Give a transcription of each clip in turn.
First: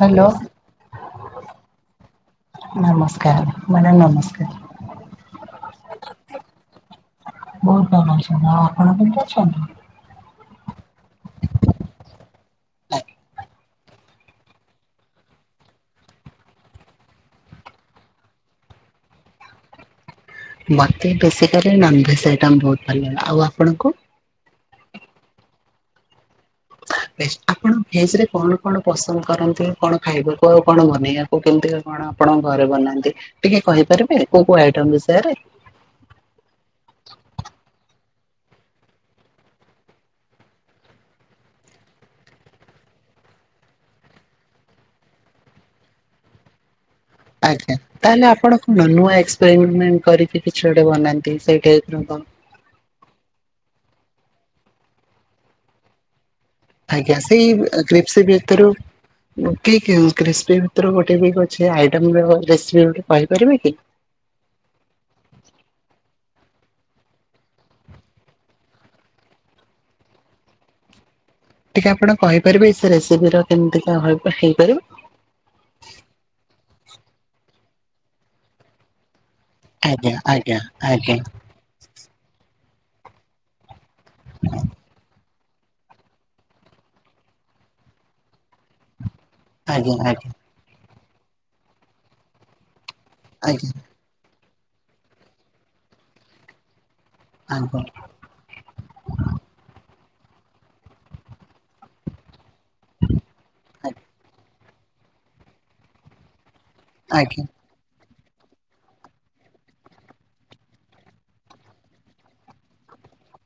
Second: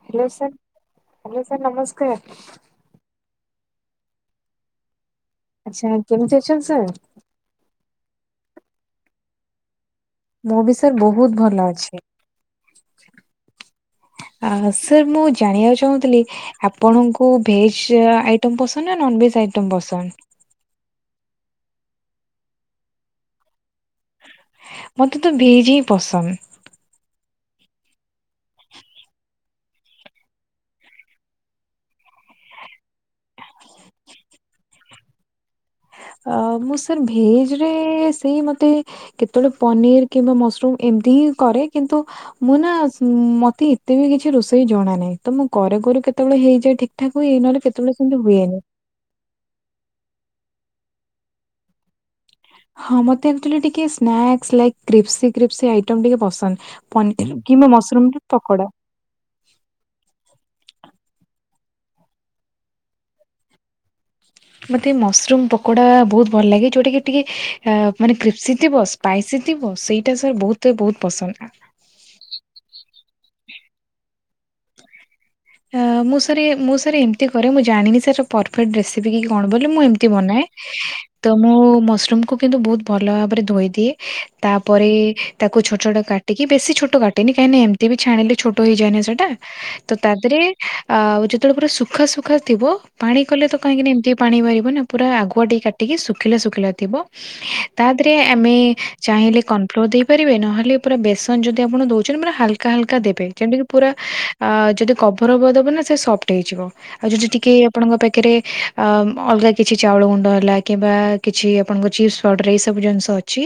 Hello sir hello sir ନମସ୍କାର। ନମସ୍କାର madam ନମସ୍କାର। ଆଚ୍ଛା କେମିତି ଅଛନ୍ତି ସାର୍? ବହୁତ୍ ଭଲ ଅଛନ୍ତି ଆଉ ଆପଣ କେମିତି ଅଛନ୍ତି? ମୁଁ ବି ସାର୍ ବହୁତ ଭଲ ଅଛି। ଆଉ ସାର୍ ମୁଁ ଜାଣିବାକୁ ଚାହୁଁଥିଲି ଆପଣଙ୍କୁ ଭେଜ୍ ଆଇଟମ୍ ପସନ୍ଦ ନା ନନ୍ ଭେଜ ଆଇଟମ୍ ପସନ୍ଦ? ମତେ ବେସୀକାଲି ନନ୍ ଭେଜ୍ ଆଇଟମ୍ ବହୁତ ଭଲ ଲାଗେ ଆଉ ଆପଣଙ୍କୁ? ମତେ ତ ଭେଜ ହିଁ ପସନ୍। ବେଶ୍ ଆପଣ ଭେଜ୍ ରେ କଣ କଣ ପସନ୍ଦ କରନ୍ତି କଣ ଖାଇବାକୁ ଆଉ କଣ ବନେଇବା ଓ କେମିତିକା କଣ ଆପଣଙ୍କ ଘରେ ବନାନ୍ତି ଟିକେ କହିପାରିବେ କୋଉ କୋଉ ଆଇଟମ୍ ବିଷୟରେ? ଅ ମୁଁ ସାର୍ ଭେଜ ରେ ସେଇ ମତେ କେତେବେଳେ ପନିରି କିମ୍ବା ମ ରୁମ୍ ଏମିତି ହିଁ କରେ କିନ୍ତୁ ମୁଁ ନା ମତେ ଏତେ ବି କିଛି ରୋଷେଇ ଜଣା ନାହିଁ ତ ମୁଁ କରୁ କରୁ କେତେବେଳେ ହେଇଯାଏ ଠିକ୍। ଠାକ୍ ହୁଏ ନହେଲେ ଆଜ୍ଞା କେତେବେଳେ ସେମିତି ତାହେଲେ ହୁଏନି। ଆପଣ କଣ ନୂଆ ଏକ୍ସପେରିମେଣ୍ଟ କରିକି କିଛି ଗୋଟେ ବନାନ୍ତି ସେଇ ଟାଇପ୍ ର କଣ ହଁ ମୋତେ ଆକ୍ଚିଆଲି ଟିକେ snacks like crispy crispy item ଟିକେ ପସନ୍ଦ। ଆଜ୍ଞା ପନିର ସେଇ କିମ୍ବା ମସରୁମ ର ଗ୍ରିପ୍ସି ପକୋଡା। ଭିତରୁ କ୍ଲି କିମ୍ କ୍ରୀସ୍ପି ଭିତରୁ ଗୋଟେ ବି କିଛି ଆଇଟମ ର ରେସିପି ଗୋଟେ କହିପାରିବେ କି? ମୋତେ ମସରୁମ୍ ପକୋଡ଼ା ବହୁତ ଭଲ ଲାଗେ ଯେଉଁଟାକି ଟିକେ ମାନେ କ୍ରେପ୍ସିି ଥିବ। ପାଇସି ଥିବ ସେଇଟା ସାର୍ ବହୁତ ବହୁତ ପସନ୍ଦା। ଟିକେ ଆପଣ କହିପାରିବେ ସେ ରେସିପି ର କେମିତି କଣ ହେଇ ପାରିବ? ମୁଁ ସାରେ ମୁଁ ସାରେ ଏମିତି କରେ ମୁଁ ଜାଣିନି ସାର୍ ପର୍ ଡେସିପି କଣ ବୋଲି ମୁଁ ଏମତି ଆଜ୍ଞା ବନାଏ ଆଜ୍ଞା ଆଜ୍ଞା ତ ମୁଁ ମସମକୁ କିନ୍ତୁ ବହୁତ ଭଲ ଭାବରେ ଧୋଇ ଦିଏ ତାପରେ ତାକୁ ଛୋଟ ଛୋଟ କାଟିକି ବେଶି ଛୋଟ କାଟେନି କାହିଁକି ନା ଏମିତି ବି ଛାଣିଲେ ଛୋଟ ହେଇଯାଏନା ସେଟା। ଆଜ୍ଞା ଆଜ୍ଞା। ଏ ଯେତେବେଳେ ପୁରା ସୁଖା ସୁୁଖା ଥିବ ପାଣି କଲେ ତ ଆଜ୍ଞା କାହିଁକି ନା ଏମିତି ପାଣି ବାହାରିବ ନା ପୁରା ଆଗୁଆ ଟିକେ କାଟିକୀ ଶୁଖିଲା ଶୁଖିଲା ଥିବ ଆଜ୍ଞା ତା ଦେ ତେ ଆମେ ଚାହିଁଲେ କନଫ୍ଲୋର ଦେଇ ପାରିବେ ନହେଲେ ପୁରା ବେଶ୍ ମାନେ ଯଦି ଆପଣ ଦଉଚନ୍ତି ପୁରା ହାଲକା ହାଲକା ଦେବେ ଯେ ପୁରା ଆ କଭରବ ଦବ ନା ସେ ସଫ୍ଟ ହେଇଯିବ ଆଉ ଆଜ୍ଞା ଯଦି ଟିକେ ଆପଣଙ୍କ ପାଖରେ ଅ ଅଲଗା କିଛି ଚାଉଳ ଗୁଣ୍ଡ ହେଲା କିମ୍ବା କିଛି ଆପଣଙ୍କ ଚିପ୍ସି। ପାଉଡ୍ଡର ଏ ସବୁ ଜିନିଷ ଅଛି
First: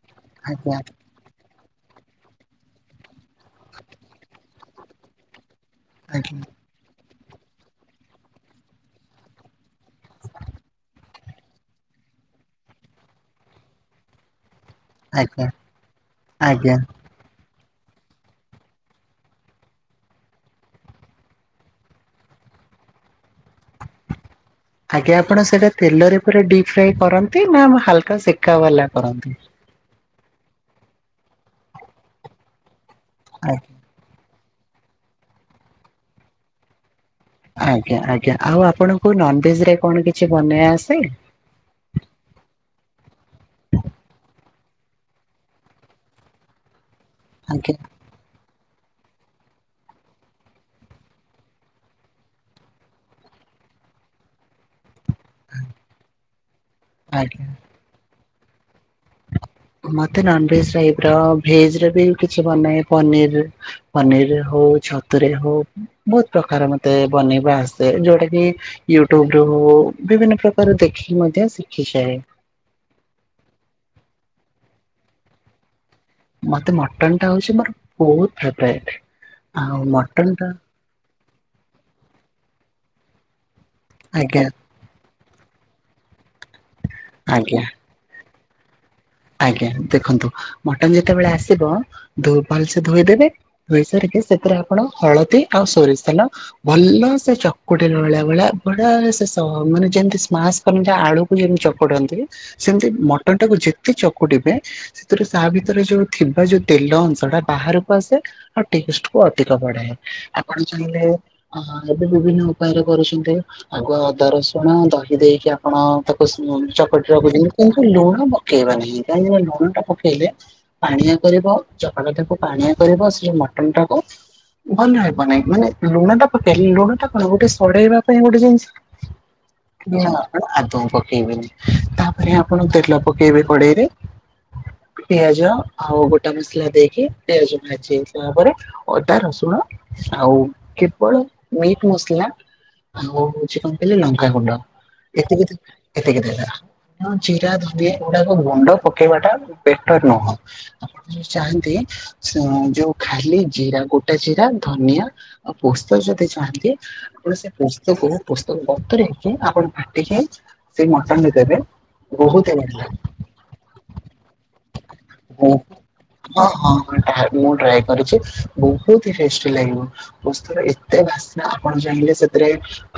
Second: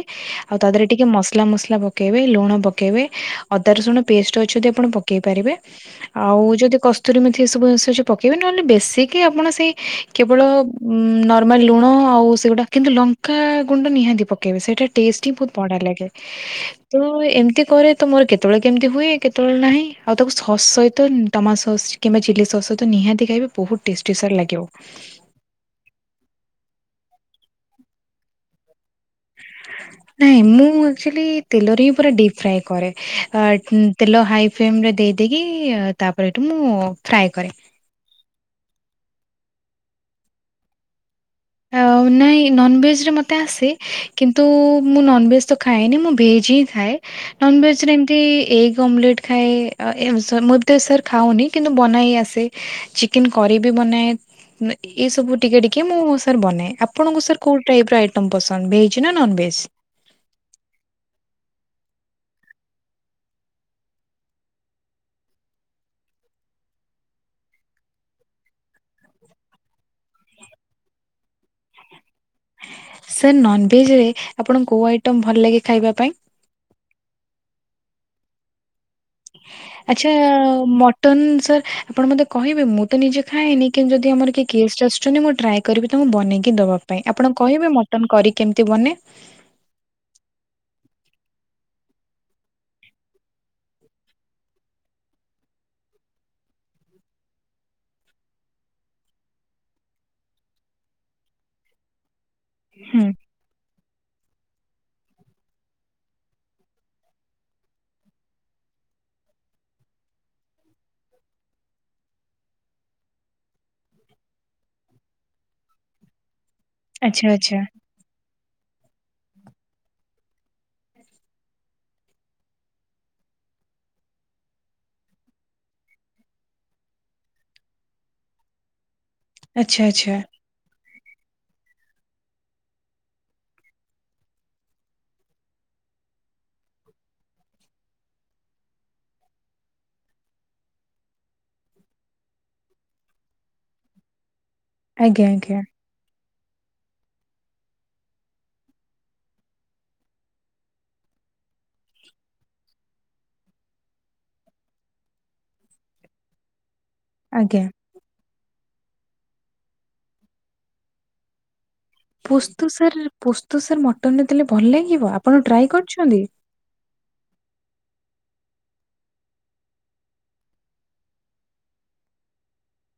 ଆଉ ତା ଆଜ୍ଞା ଆଜ୍ଞା ପରେ ଟିକେ ମଶ୍ ତେଲ ମସଲା ପକେଇବେ ଲୁଣ ପକେଇବେ ଅଦା ରସୁଣ ପେଷ୍ଟ ଅଛି ଯଦି ଆପଣ ପକେଇ ପାରିବେ। ଆଉ ଯଦି କଶ୍ କସ୍ତୁରି ମେଥି ଏ ସବୁ ଅଛି ଯଦି ପକେଇବେ ନହେଲେ ବେଶିକ ଆପଣ ସେଇ କେବଳ ନର୍ମାଲ ଲୁଣ ଆଉ ସେ ତେଉଡ଼ା କିନ୍ତୁ ଲଙ୍କା ଗୁଣ୍ଡ ନିହାତି ପକେଇବେ ସେଇଟା ଟେଷ୍ଟି ଆଜ୍ଞା ବହୁତ ବଡ଼ା ଲାଗେ ଆଜ୍ଞା ତୋ ତ ଏମିତି କରେ ତ ମୋର କେତେବେଳେ କେମିତି ହୁଏ କେତେବେଳେ ନାହିଁ ଆଉ ତାକୁ ଶସ ତ ଟମାଟ ସସ୍ କିମ୍ବା ଚିଲ୍ଲି ସସ୍ ସହିତ ନିହାତି ଖାଇବେ ବହୁତ ଟେଷ୍ଟି ସାର୍ ଲାଗିବ। ଆଜ୍ଞା ଆପଣ ସେଇଟା ତେଲରେ ପୁରା ଡିପ୍ ଫ୍ରାଏ କରନ୍ତି ନା ହାଲକା ସେକା ବାଲା କରନ୍ତି। ନାଇଁ ମୁଁ ଆକ୍ଚୁ ଆଲି ତେଲରେ ହିଁ ପୁରା ଡିପ୍ ଫ୍ରାଏ କରେ। ଆଜ୍ଞା ତେଲ ହାଇ ଫ୍ରେମ୍ ରେ ଦେଇଦେଇକି ତାପରେ ଏଇଠୁ ମୁଁ ଫ୍ରାଏ କରେ। ଆଜ୍ଞା ଆଜ୍ଞା ଆଉ ଆପଣଙ୍କୁ ନନଭେଜ ରେ କଣ କିଛି ବନେଇ ଆସେ? ନାଇଁ ନନ୍ଭେଜ୍ରରେ ମତେ ଆସେ କିନ୍ତୁ ମୁଁ ନନ୍ଭେଜ୍ ତ ଖାଏନି ମୁଁ ଭେଜ୍ ହିଁ ଖାଏ। ନନ ଆଜ୍ଞା ଭେଜରେ ଏମେ୍ ଏଗ୍ ଅମଲେଟ୍ ଖାଏ ଆଉ ଏମ୍ ସାର୍ ମେତେ ସାର୍ ଖାଉନି କିନ୍ତୁ ବନାଇ ଆସେ? ଚିକେନେ୍ କରି ବି ବନାଏ। ଏଇ ସବୁ ଟିକେ ଟିକେ ମୁଁ ସାର୍ ବନାଏ ଆପଣଙ୍କୁ ସାର୍ ଆଜ୍ଞା କୋଉ ଟାଇପ ର ଆଇଟମ୍ ପସନ୍ଦ ଭେଜ ନା ନନ ଭେଜ। ମତେ ନନଭେଜେ୍ ଟାଇପିର ଭେଜରେ ବି କିଛି ବନାଏ ପନିରିରେ। ପନିରିରେ ହଉ ଛତୁରେ ହଉ। ବହୁତ ପ୍ରକାର ମତେ ବନେଇବା ଆସେ ଯୋଉଟା କି ୟୁଟ୍ୟୁବୁ ରୁ ହେଉ ବିଭିନ୍ନ ପ୍ରକାର ଦେଖିକି ମଧ୍ୟ ଶିଖିଯାଏ। ସାର୍ ନନଭେଜ୍ ଆପଣଙ୍କୁ କୋଉ ଆଇଟମ ଭଲ ଲାଗେ ଖାଇବା ପାଇଁ। ମତେ ମଟନ୍ ଟା ହଉଚି ମୋର ବହୁତ ଫେବ୍ରାଇଟ୍। ଆଚ୍ଛା ମ ଟନ୍ ସାର୍ ଆପଣ ମତେ କହିବେ ମୁଁ ତ ନିଜେ ଖାଏନି, କିନ୍ତୁ ଯଦି ଆମର ଆଜ୍ଞା କେହି ଗେଷ୍ଟ ଆସୁଛନ୍ତି ମୁଁ ଟ୍ରାଏ କରିବି ତାଙ୍କୁ ବନେଇକି ଦବା ପାଇଁ। ଆପଣ ଆଜ୍ଞା କହିବେ ମଟନ୍ କରି କେମିତି ବନେ? ଆଜ୍ଞା। ଦେଖନ୍ତୁ ମଟନ୍ ଯେତେବେଳେ ଆସିବ ଧୋ ଭଲସେ ଧୋଇଦେବେ ଧୋଇ ସାରିକି ସେଥିରେ ଆପଣ ହଳଦୀ ଆଉ ସୋରିଷ ତେଲ ଭଲ ସେ ଚକୁଟିଲା ଭଳିଆ ଭଳିଆ ବଢ଼ିଆ ସେ ସ ମାନେ ଯେମତି ସ୍ମାସ୍ କରନ୍ତି ଆଳୁ ଯେମିତି ଚକୁଡନ୍ତି ସେମିତି ହୁଁ ମଟନ୍ ଟାକୁ ଯେତେ ଚକୁଡିବେ ସେଥିରେ ତା ଭିତରେ ଯୋଉ ଥିବା ଯୋଉ ତେଲ ଅଂଶ ଟା ବାହାରକୁ ଆସେ ଆଉ ଟେଷ୍ଟ କୁ ଅଧିକ ବଢାଏ। ଆପଣ ଚାହିଁଲେ ଓ ହଁ। ଏବେ ବିଭିନ୍ନ ଉପାୟରେ କରୁଛନ୍ତି। ଆଗୁଆ ଅଦା ରସୁଣ ଦହି ଦେଇକି ଆପଣ ତାକୁ ଚକଟି ଆଚ୍ଛା [unintelligible] ଆଚ୍ଛା କିନ୍ତୁ ଲୁଣ ପ ପକେଇବାନି। କାହିଁକି ନା ଲୁଣ ଟା ପକେଇଲେ ପାଣିଆ କରିବ ଚକଟା ଟାକୁ ପାଣିଆ କରିବ ସେ ମଟନ ଟାକୁ ଭଲ ହେବନାହିଁ। ମାନେ ଲୁଣ ଟା ପକେଇଲେ ଲୁଣ ଟା କଣ ଗୋଟେ ସଢେଇବା ପାଇଁ ଗୋଟେ ଆଚ୍ଛା ଜିନିଷ। ଆଚ୍ଛା ଲୁଣ ଆପଣ ଆଦୌ ପକେଇବେନି। ତାପରେ ଆପଣ ତେଲ ପକେଇବେ କଡେଇରେ। ପିଆଜ ଆଉ ଗୋଟା ମସଲା ଦେଇକି ପିଆଜ ଭାଜିିବା ହେଇସାରିଲା ପରେ ଅଦା ରସୁଣ ଆଉ କେବଳ ମିଟ୍ ମସଲା ଆଉ ହଉଚି କଣ କହିଲେ ଲଙ୍କାଗୁଣ୍ଡ, ଆଜ୍ଞା ଏତିକି ଆଜ୍ଞା ଏତିକି ଦେଇଦେବା। ହଁ ଜିରା ଧ ଗୁଡାକ ଗୁଣ୍ଡ ପକେଇବା ଟା ବେଟର ନୁହଁ। ଆପଣ ଯଦି ଚାହାନ୍ତି ଯୋଉ ଖାଲି ଜିରା ଗୋଟା ଜିରା ଧନିଆ ଆ ପୋସ୍ତ ଯଦି ଚାହାନ୍ତି ଆପଣ ସେ ଆଜ୍ଞା ପୋସ୍ତ କୁ ପୋସ୍ତ କୁ ବତୁରେଇକି ଆପଣ ବାଟିକି ସେଇ ମଟନ୍ ରେ ଦେବେ ବହୁତ ପୋସ୍ତ ବଢିଆ ଲାଗେ ସାର୍ ପୋସ୍ତ ସାର୍ ମଟନ୍ ରେ ଦେଲେ ଭଲ ଲାଗିବ। ଆପଣ ବହୁତ ଟ୍ରାଏ କରିଛନ୍ତି। ହଁ ହଁ ହଁ ଟ୍ରାଏ ମୁଁ ଟ୍ରାଏ କରିଚି, ବହୁତି ଟେଷ୍ଟି ଲାଗିବ। ପୋସ୍ତ ର ଏତେ ବାସ୍ନା ଆପଣ ଚାହିଁଲେ ସେଥିରେ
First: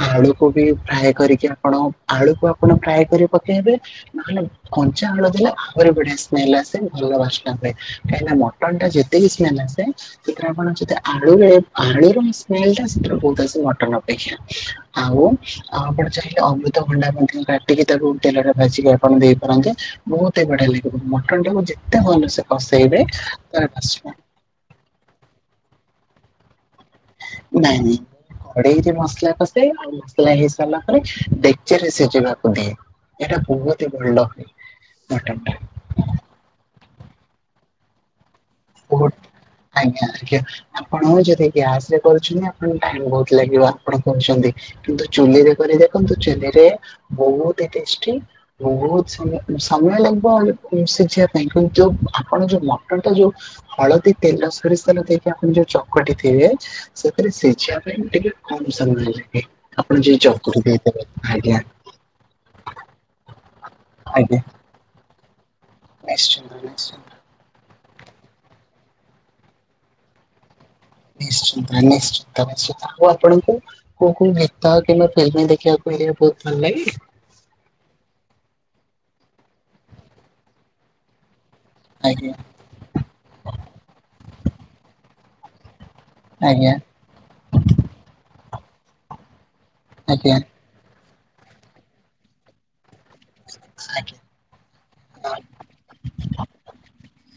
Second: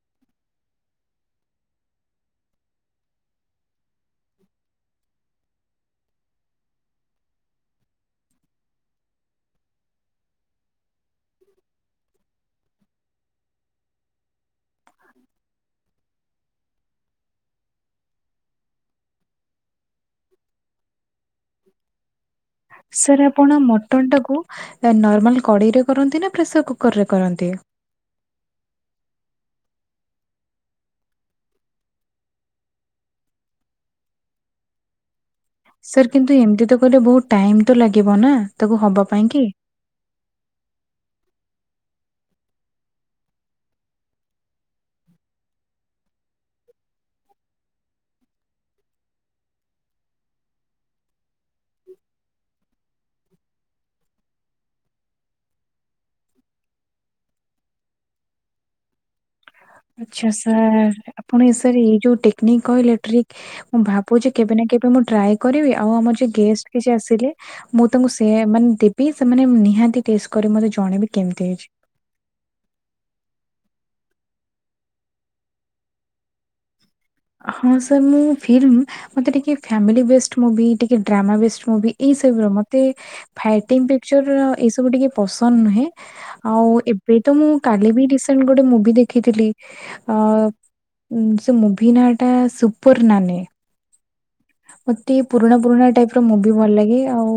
ଆଳୁକୁ ବି ଫ୍ରାଏ କରିକି ଆପଣ ଆଳୁକୁ ଆପଣ ଫ୍ରାଏ କରି ପକେଇବେ। ନହେଲେ କଞ୍ଚା ଆଳୁ ଦେଲେ ଆହୁରି ବଢିଆ ସ୍ମେଲ୍ ଆସେ ଭଲ ବାସ୍ନା ହୁଏ। କାହିଁକିନା ମଟନ୍ ଟା ଯେତେ ବି ସ୍ମେଲ୍ ଆସେ ସେଥିରେ ଆପଣ ଯଦି ଆଳୁରେ ଆଳୁ ର ସ୍ମେଲ୍ ଟା ସେଥିରେ ବହୁତ୍ ଆସେ ମଟନ୍ ଅପେକ୍ଷା। ଆଉ ଆଉ ଆପଣ ଚାହିଁଲେ ଅମୃତଭଣ୍ଡା ମଧ୍ୟ କାଟିକି ତାକୁ ତେଲରେ ଭାଜିକି ଆ ମଟନ ଦେଇପାରନ୍ତେ, ବହୁତ ହିଁ ବଢିଆ ଲାଗିବ। ମଟନ୍ ଟାକୁ ଯେତେ ଭଲସେ କଷେଇବେ ସାର୍ ଆପଣ ତାର ମଟନ୍ ବାସ୍ନା ଟାକୁ ନର୍ମାଲ କଡେଇ ରେ କରନ୍ତି ନା ପ୍ରେସର କୁକର ରେ କରନ୍ତି? ନାଇଁ ନାଇଁ। ଘଡେଇରେ ମସଲା କସେ, ଆଉ ମସଲା ହେଇ ସାରିଲା ପରେ ଡେକ୍ଚି ରେ ସିଝିବାକୁ ଦିଏ। ଏଟା ବହୁତି ଭଲ ମଟନ୍ ଟା। ସାର୍ କିନ୍ତୁ ଏମତି ତ କହିଲେ ବହୁତ ଟାଇମ୍ ତ ଲାଗିବ ନା ତାକୁ ହବା ପାଇଁ କି। ଆଜ୍ଞା ଆଜ୍ଞା। ଆପଣ ଯଦି ଗ୍ୟାସ୍ ରେ କରୁଛନ୍ତି ଆପଣଙ୍କୁ ଟାଇମ୍ ବହୁତ ଲାଗିବ ଆପଣ କହୁଛନ୍ତି। କିନ୍ତୁ ଚୁଲିରେ କରି ଦେଖନ୍ତୁ, ଚୁଲିରେ ବହୁତି ଟେଷ୍ଟି ବହୁତ ସମୟ, ସମୟ ଲାଗିବ ସିଝିବା ପାଇଁ। କିନ୍ତୁ ଆପଣ ଯୋଉ ମଟନ୍ ଟା ଯୋଉ ହଳଦୀ ତେଲ ସୋରିଷ ତେଲ ଦେଇକି ଆପଣ ଯୋଉ ଚକଟି ଥିବେ ସେଥିରେ ସିଝିବା ପାଇଁ ଟିକେ କମ୍ ସମୟ ଲାଗେ। ଆପଣ ଯ ଆଚ୍ଛା ଚକୁଟି ସାର୍ ଦେଇଦେବେ ଆପଣ ଏ ଆଜ୍ଞା ସାର୍ ଏଇ ଯୋଉ ଟେ ଟେକ୍ନିକ୍ କହିଲେ ଟ୍ରିକ୍ ମୁଁ ଭାବୁଚି ଆଜ୍ଞା କେବେ ନା କେବେ ମୁଁ ଟ୍ରାଏ କରିବି। ଆଉ ଆମର ଯଉ ନିଶ୍ଚିନ୍ତ ଗେଷ୍ଟ କିଛି ନିଶ୍ଚିନ୍ତ। ଆସିଲେ ମୁଁ ତାଙ୍କୁ ସେ ମାନେ ଦେବି ସେମାନେ ନିହାତି ଟେଷ୍ଟ କରି ମତେ ଜଣେଇବେ କେମିତି ହେଇଛି। ନିଶ୍ଚିନ୍ତ ନିଶ୍ଚିତ। [unintelligible] ତାକୁ ଆପଣଙ୍କୁ କୋଉ କୋଉ ଗୀତ କିମ୍ବା ଫିଲ୍ମ ଦେଖିବାକୁ ହେଲେ ବହୁତ ଭଲ ଲାଗେ? ହଁ ସାର୍ ମୁଁ ଫିଲ୍ମ ମତେ ଟିକେ ଫ୍ୟାମିଲି ବେଷ୍ଟ ମୁଭି ଟିକେ ଡ୍ରାମା ବେଷ୍ଟ ମୁଭି ଏଇ ଆଜ୍ଞା ସବୁ ର ମତେ ଫାଇଟିଙ୍ଗ ପିକଚର ଏଇ ସବୁ ଟିକେ ପସନ୍ଦ ନୁହେଁ। ଆଉ ଆଜ୍ଞା ଏବେ ତ ମୁଁ କାଲି ବି ରସେଣ୍ଟ ଗୋଟେ ମୁଭି ଦେଖିଥିଲି। ଅ ଆଜ୍ଞା ସେ ମୁଭି ନା ଟା ସୁପର ନାନୀ। [unintelligible] ମତେ ପୁରୁଣା ପୁରୁଣା ଟାଇପ୍ ର ମୁଭି ଭଲ ଲାଗେ ଆଉ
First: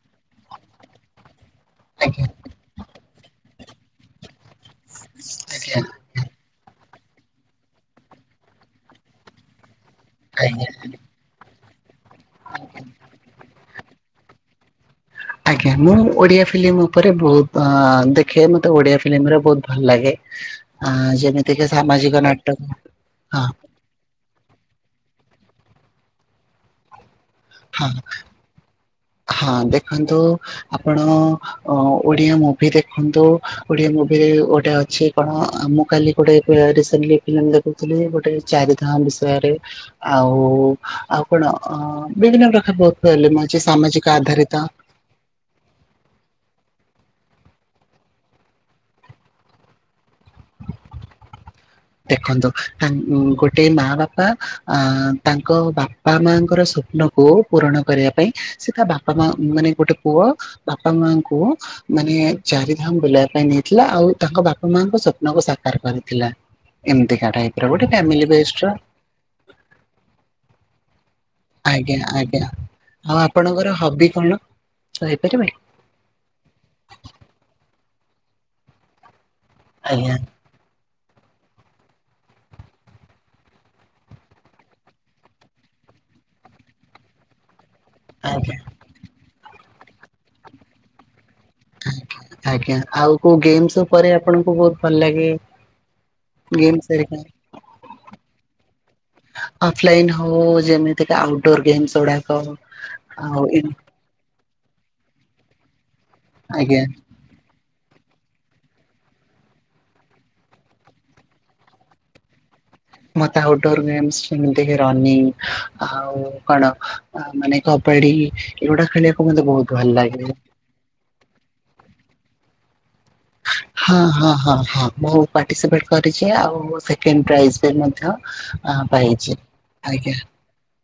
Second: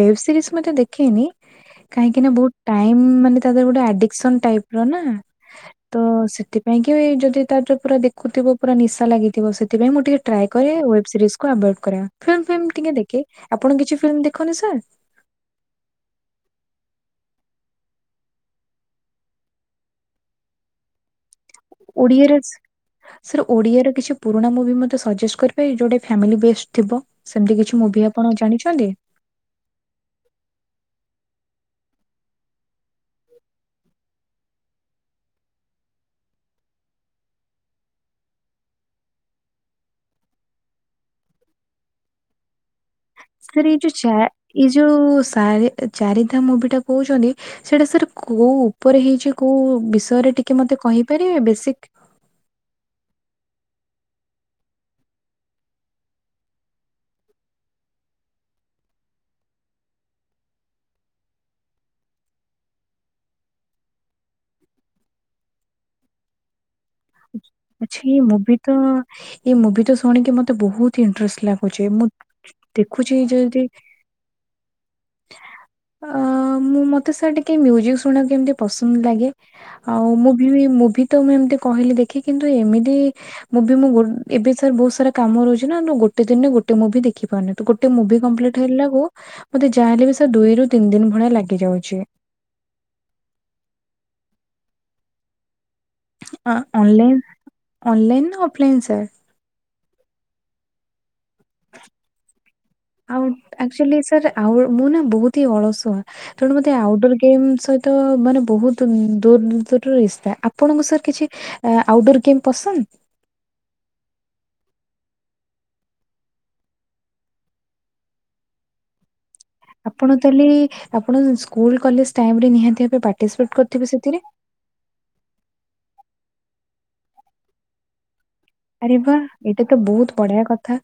ୱେବ୍ ସିରିଜ ମତେ ଦେଖେନି କାହିଁକି ଆଜ୍ଞା। ନା ବହୁତ ଟାଇମ୍ ମାନେ ତା ଧିଅରେ ଗୋଟେ ଆଡିକସ ଟାଇପ ର ନା ତ ସେଥିପାଇଁ କି ଯଦି ତା ପୁରା ଦେଖଥିବ ପୁରା ନିଶା ଲାଗିଥିବ ସେଥିପାଇଁ ମୁଁ ଟିକେ ଟ୍ରାଏ ଆଜ୍ଞା କରେ ୱେବ ସିରିଜ କୁ କୁ ଆଭୋଏଡ୍ କରେ। ଫିଲ୍ମ ଫିଲ୍ମ୍ ଟିକେ ଦେଖେ। ଆପଣ କିଛି ଫିଲ୍ମ ଦେଖନ୍ତି ସାର୍? ଆଜ୍ଞା ମୁଁ ଓଡିଆ ଫିଲ୍ମ ଉପରେ ବହୁତ ଆ ଦେଖେ। ମତେ ଓଡିଆ ଫିଲ୍ମଗୁଡା ବହୁତ ଭଲ ଲାଗେ। ଆ ଯେମିତି ଓଡିଆରେ ସାର୍ ଓଡିଆର କିଛି ପୁରୁଣା ମୁଭି ମତେ ସଜେଷ୍ଟ କରିପାରିବେ ଯୋଉଟାକି ଫଫ୍ୟାମିଲୀ ବେଷ୍ଟ ଥିବ। ସେମିତି କିଛି ହଁ ମୁଭି ଆପଣ ଜାଣିଛନ୍ତି? ହଁ ଦେଖନ୍ତୁ ଆପଣ ଅ ଓଡିଆ ମୁଭି ଦେଖନ୍ତୁ ଓଡିଆ ମୁଭିରେ ଗୋଟେ ଅଛି କଣ ମୁଁ କାଲି ଗୋଟେ ରିସେଣ୍ଟଲି ଦେଖୁଥିଲି ଗୋଟେ ଚାରିଧାମ ବିଷୟରେ ଆଉ ଆଉ କଣ ଅ ବିଭିନ୍ନ ପ୍ରକାର ବହୁତ ଫିଲ୍ମଅଛି ସାମାଜିକ ଆଧାରିତ ଚାରି ଚାରିଧାମ ମୁଭିଟା କହୁଚନ୍ତି ସେଇଟା ସାର୍ କୋଉ ଉପରେ ହେଇଚି କୋଉ ବିଷୟରେ ଟିକେ ମତେ କହିପାରିବେ ବେସିକ୍। ଦେଖନ୍ତୁ ତା ଗୋଟେ ମା ବାପା ଅ ତାଙ୍କ ବା ବାପା ମାଙ୍କର ସ୍ୱପ୍ନକୁ ପୂରଣ କରିବା ପାଇଁ ସେ ତା ବାପା ମା ମାନେ ଗୋଟେ ପୁଅ ବାପା ମାଆଙ୍କୁ ମାନେ ଚାରିଧାମ ବୁଲେଇବା ପାଇଁ ନେଇଥିଲା ଆଉ ତାଙ୍କ ବାପା ମାଙ୍କ ସ୍ୱପ୍ନକୁ ସାକାର କରିଥିଲା। ଏମିତିକା ଟାଇପ୍ ର ଗୋଟେ ଅଛି ଏଇ ଫ୍ୟାମିଲୀ ମୁଭି ବେଷ୍ଟ୍ ର। ତ ଏଇ ମୁଭି ଟା ଶୁଣିକି ମତେ ବହୁତ ଇଟ୍ରେଷ୍ଟ ଲାଗୁଚି। ଆଜ୍ଞା ମୁଁ ଆଜ୍ଞା ଦେଖୁଚି ଯଦି ଗାଇପରିବେ? ଅ ମୁଁ ମତେ ସାର୍ ଟିକେ ମ୍ୟୁଜିକ୍ ଶୁଣିବାକୁ ଏମିତି ପସନ୍ଦ ଲାଗେ। ଆଉ ଆଜ୍ଞା ମୁଁ ମୁଭି ତ ମୁଁ ଏମିତି କହିଲି ଦେଖି କିନ୍ତୁ ଏମିତି ମୁଭି ମୁଁ ଗୋ ଏବେ ସାର୍ ବହୁତ ସାରା କାମ ରହୁଚି ନାଁ ଗୋଟେ ଦିନରେ ଗୋଟ ମୁଭି ଦେଖି ପାରୁନି। ତ ଗୋଟେ ମୁଭି ଆଜ୍ଞା କମ୍ପ୍ଲିଟ ହେଲା କୁ ମତେ ଯାହା ହେଲେ ବି ସେ ଦୁଇ ରୁ ତିନି ଦିନ ଭଳିଆ ଲାଗି ଯାଉଚି। ଆଜ୍ଞା ଆଉ କୋଉ ଗେମ୍ସ ଉପରେ ଆପଣଙ୍କୁ ବହୁତ ଭଲ ଲାଗେ? ଗେମ୍ସ ହେରିକା ଅନଲାଇନ୍ ଅନଲାଇନ୍ ନା ଅଫଲାଇନ୍ ସାର୍? ଅଫଲାଇନ ହଉ ଯେମିତିକା ଆଉଟଡୋର ଗେମସ ଗୁଡାକ ଆଉ ଆକ୍ଚୁଆଲି ସାର୍ ଆଉ ମୁଁ ନା ବହୁତ ହି ଅଳସୁଆ ତେଣୁ ମତେ ଆଜ୍ଞା ଆଉଟଡୋର ଗେମ୍ ସ ତ ମାନେ ବହୁତ ଦୂର ଦୂର ଇସ୍ତା ଆପଣଙ୍କ ସାର୍ କିଛି ଆ ଆଉଟଡୋର୍ ଗେମ୍ ପସନ୍ଦ? ମତେ ଆଉଟଡୋର ଗେମସ ଯେମିତିକି ରନିଂ ଆଉ କଣ ମାନେ କବାଡି ଏଗୁଡା ଖେଳିବାକୁ ମତେ ବହୁତ ଭଲ ଆପଣ ଲାଗେ। ତାହଲେ ଆପଣ ସ୍କୁଲ କଲେଜ ଟାଇମରେ ନିହାତି ଭାବେ ପା ହଁ ହଁ ହଁ ହଁ। ମୁ ପାର୍ଟିସିପେଟ କରିଛି ଆଉ ସେକେଣ୍ଡ ପ୍ରାଇଜ୍ ବି ମଧ୍ୟ ଆରେ ବାଃ ପାଇଛି। ଏଇଟା ତ ବହୁତ ଆଜ୍ଞା ବଢିଆ କଥା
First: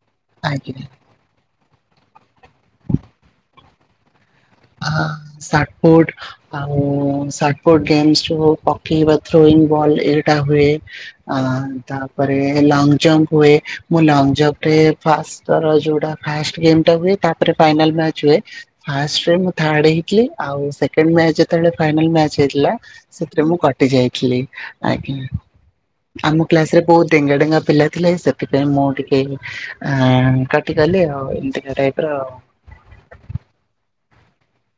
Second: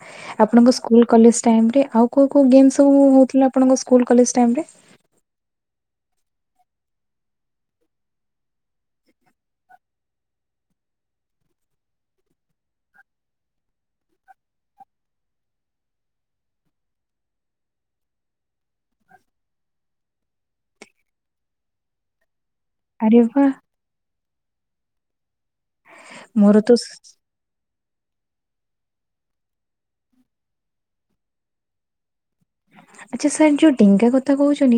ଆପଣଙ୍କ ଆଜ୍ଞା। ସ୍କୁଲ୍ କଲେଜ ଟାଇମରେ ଆଉ କୋଉ କୋଉ ଗେମ୍ ସବୁ ହୋଉଥିଲା ଆପଣଙ୍କ ସ୍କୁଲ୍ କଲେଜ ଟାଇମରେ? ହଁ ସାଟଫୁଟ୍। ଆଉ-ଉ-ଉ-ଉ ସଟଫୁଟ୍ ଗେମସ୍ ଯୋଉ ପକେଇବା ଥ୍ରୋଇଙ୍ଗ୍ ବଲ୍ ଏଇଟା ହୁଏ। ଆଁ ତାପରେ ଲଙ୍ଗ୍ ଜମ୍ପ୍ ହୁଏ ମୁଁ ଲଙ୍ଗ୍ ଜମ୍ପରେ ଫାଷ୍ଟ ତାର ଯୋଉଟା ଫାଷ୍ଟ ଗେମ୍ ଟା ହୁଏ ତାପରେ ଫାଇନାଲ୍ ମ୍ୟାଚ୍ ହୁଏ ଫାଷ୍ଟରେ ମୁଁ ଥାର୍ଡ ହେଇଥିଲି ଆଉ ସେକେଣ୍ଡ ମ୍ୟାଚ୍ ଯେତେବେଳେ ଫାଇନାଲ ମ୍ୟାଚ୍ ହେଇଥିଲା, ଆରେ ସେଥିରେ ବା ମୁଁ କଟ୍ କଟି ଯାଇଥିଲି, ଆଜ୍ଞା ଆମ ମୋର ତ କ୍ଲାସରେ ବହୁତ ସ୍- ଡେଙ୍ଗା ଡେଙ୍ଗା ପିଲା ଥିଲେ ସେ ସେଥିପାଇଁ ମୁଁ ଟିକେ ଆଁ କଟିଗଲି ଆଉ ଏମିତିକା ଟାଇପର। ଆଚ୍ଛା ସାର୍ ଯୋଉ ଡେଙ୍ଗା କଥା କହୁଛନ୍ତି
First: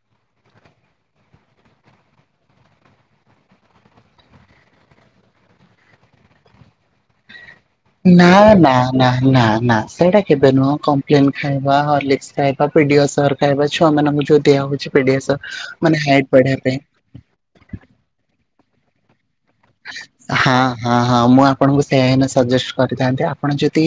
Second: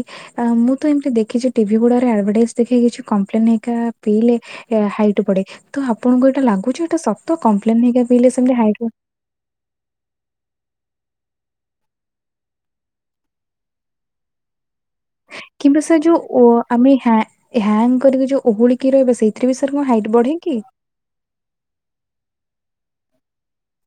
ମୁଁ ତ ଏମିତି ଦେଖିଛି ଟିଭି ଗୁଡାରେ ଆଡଭଟାଇଜ୍ ଦେଖେ କିଛି କମ୍ପ୍ଲେନ୍ ହେଇକା ପିଇଲେ ହାଇଟ୍ ବଢେ, ତ ଆପଣଙ୍କୁ ଏଇଟା ଲାଗୁଛି ଏଇଟା ସତ କମ୍ପ୍ଲେନ ହେଇକା ନା ପିଇଲେ ସେମତି ନା ହାଇଟ୍ ନା ନା ନା ସେଇଟା କେବେ ନୁହଁ କମ୍ପ୍ଲେନ୍ ଖାଇବା ହରଲିକସ ଖାଇବା ପିଡିଅସୋର୍ ଖାଇବା, ଛୁଆମାନଙ୍କୁ ଯୋଉ ଦିଆ ହଉଛି ପେଡିଆସିଓର୍ କିମ୍ବା ସାର୍ ମାନେ ଯୋଉ ହାଇଟ୍ ବଢିବା ଓ- ପାଇଁ। ଆମେ ହ୍ୟା ହ୍ୟାଙ୍ଗ କରିକି ଯୋଉ ଓହଳିକି ରହିବ ସେଇଥିରେ ବି ସାର୍ କଣ ହାଇଟ୍ ବଢେ କି? ହଁ-ହଁ, ମୁଁ ଆପଣଙ୍କୁ ସେୟା ଏଇନା ସଜେଷ୍ଟ କରିଥାନ୍ତି ଆପଣ ଯଦି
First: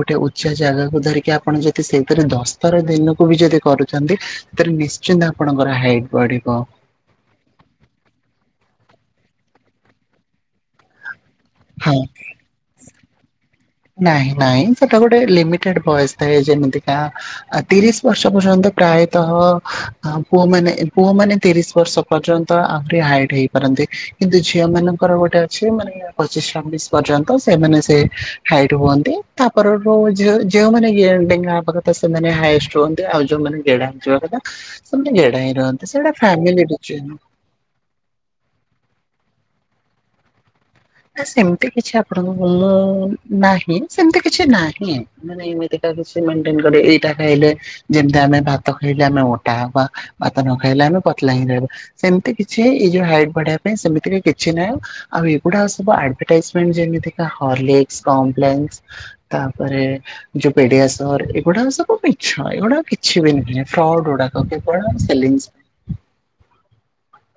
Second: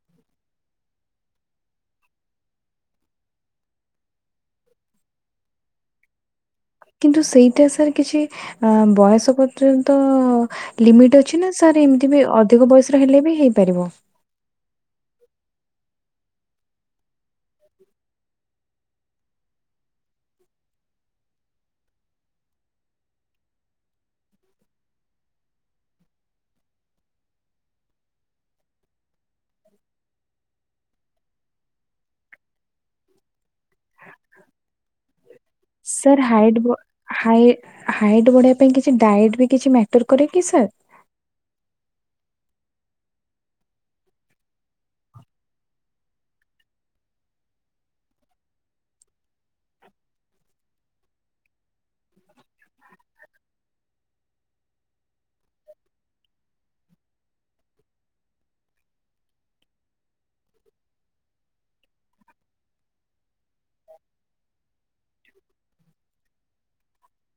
ଗୋଟେ ଉଚ୍ଚା ଜାଗାକୁ ଧରିକି ଆପଣ ଯଦି ସେଇଥିରେ ଦଶଥର ଦିନକୁ ବି ଯଦି କରୁଛନ୍ତି ସେଥିରେ ନିଶ୍ଚିନ୍ତ ଆପଣଙ୍କର ହାଇଟ୍ ବଢିବ। କିନ୍ତୁ ସେଇଟା ସାର୍ କିଛି ବୟସ ପର୍ଯ୍ୟନ୍ତ ଲିମିଟ୍ ଅଛି ନା ସାର୍ ହଁ ଏମିତି ବି ଅଧିକ ବୟସର ହେଲେ ବି ହେଇପାରିବ? ନାହିଁ ନାହିଁ, ସେଟା ଗୋଟେ ଲିମିଟେଡ୍ ବୟସ ଥାଏ ଯେମିତିକା ଆ ତିରିଶ ବର୍ଷ ପର୍ଯ୍ୟନ୍ତ ପ୍ରାୟତଃ ପୁଅମାନେ ପୁଅମାନେ ତିରିଶ ବର୍ଷ ପର୍ଯ୍ୟନ୍ତ ଆହୁରି ହାଇଟ୍ ହେଇପାରନ୍ତି କିନ୍ତୁ ଝିଅମାନଙ୍କର ଗୋଟେ ଅଛି ମାନେ ପଚିଶ ଛବିଶ ପର୍ଯ୍ୟନ୍ତ ସେମାନେ ସେ ହାଇଟ୍ ହୁଅନ୍ତି ତାପରଠୁ ଝିଅ ଯେଉଁମାନେ ଗେ ଡେଙ୍ଗା ହେବା କଥା ସେମାନେ ହାଏଷ୍ଟ ହୁଅନ୍ତି ଆଉ ଯୋଉମାନେ ଗେଡା ହେଇଯିବା କଥା ସେମାନେ ଗେଡା ହେଇ ରହନ୍ତି ସେଟା ଫ୍ୟାମିଲି [unintelligible] ଆଉ ଏ ହାଇଟ୍ ବଢେଇବା ପାଇଁ କିଛି ଡାଜଟ୍ ବି କିଛି ମ୍ୟାଟର କରେ କି ସାର୍? ନା ସେମିତି କିଛି ଆପଣଙ୍କ ମୁଁ ନାହିଁ ସେମତି କିଛି ନାହିଁ। ମାନେ ଏମିତିକା କିଛି ମେଣ୍ଟେନ କରିବେ ଏଇଟା ଖାଇଲେ ଯେମିତି ଆମେ ଭାତ ଖାଇଲେ ଆମେ ମୋଟା ହବା ଭାତ ନ ଖାଇଲେ ଆମେ ପତଲା ହିଁ ରହିବା। ସେମିତି କିଛି ଏଇ ଯୋଉ ହାଇଟ୍ ବଢେଇବା ପାଇଁ ସେମିତି କିଛି ନାହିଁ ଆଉ ଏଗୁଡା ସ ଏବେ ଆଡଭଟାଇଜମେଣ୍ଟ୍ ଯେମିତିକା ହରଲିକ୍ସ କମ୍ପ୍ଲେନସ୍ ତାପରେ ଯୋଉ ପେଡିଆସୋର୍ ଏଗୁଡା ସବୁ ମିଛ ଏଗୁଡା କିଛି ବି ନୁହେଁ ଫ୍ରଡ୍ ଗୁଡାକ କେବଳ ସେଲିଂସ୍ ପାଇଁ।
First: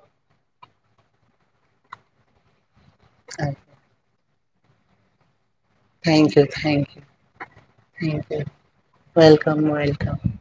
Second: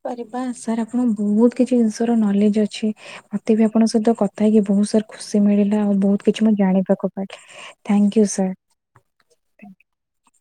କରିବା ସାର୍ ଆପଣଙ୍କ ବହୁତ କିଛି ଜିନିଷର ନଲେଜ ଅଛି ମତେ ବି ଆପଣଙ୍କ ସହିତ କ କଥା ହେଇକି ବହୁତ ସାର୍ ଖୁସି ମିଳିଲା ଆଉ ଥ୍ୟାଙ୍କ ବହୁତ ୟୁ କିଛି ମୁଁ ଥ୍ୟାଙ୍କ ୟୁ ଜାଣିବାକୁ ପାଇଲି thank you sir. Welcome welcome.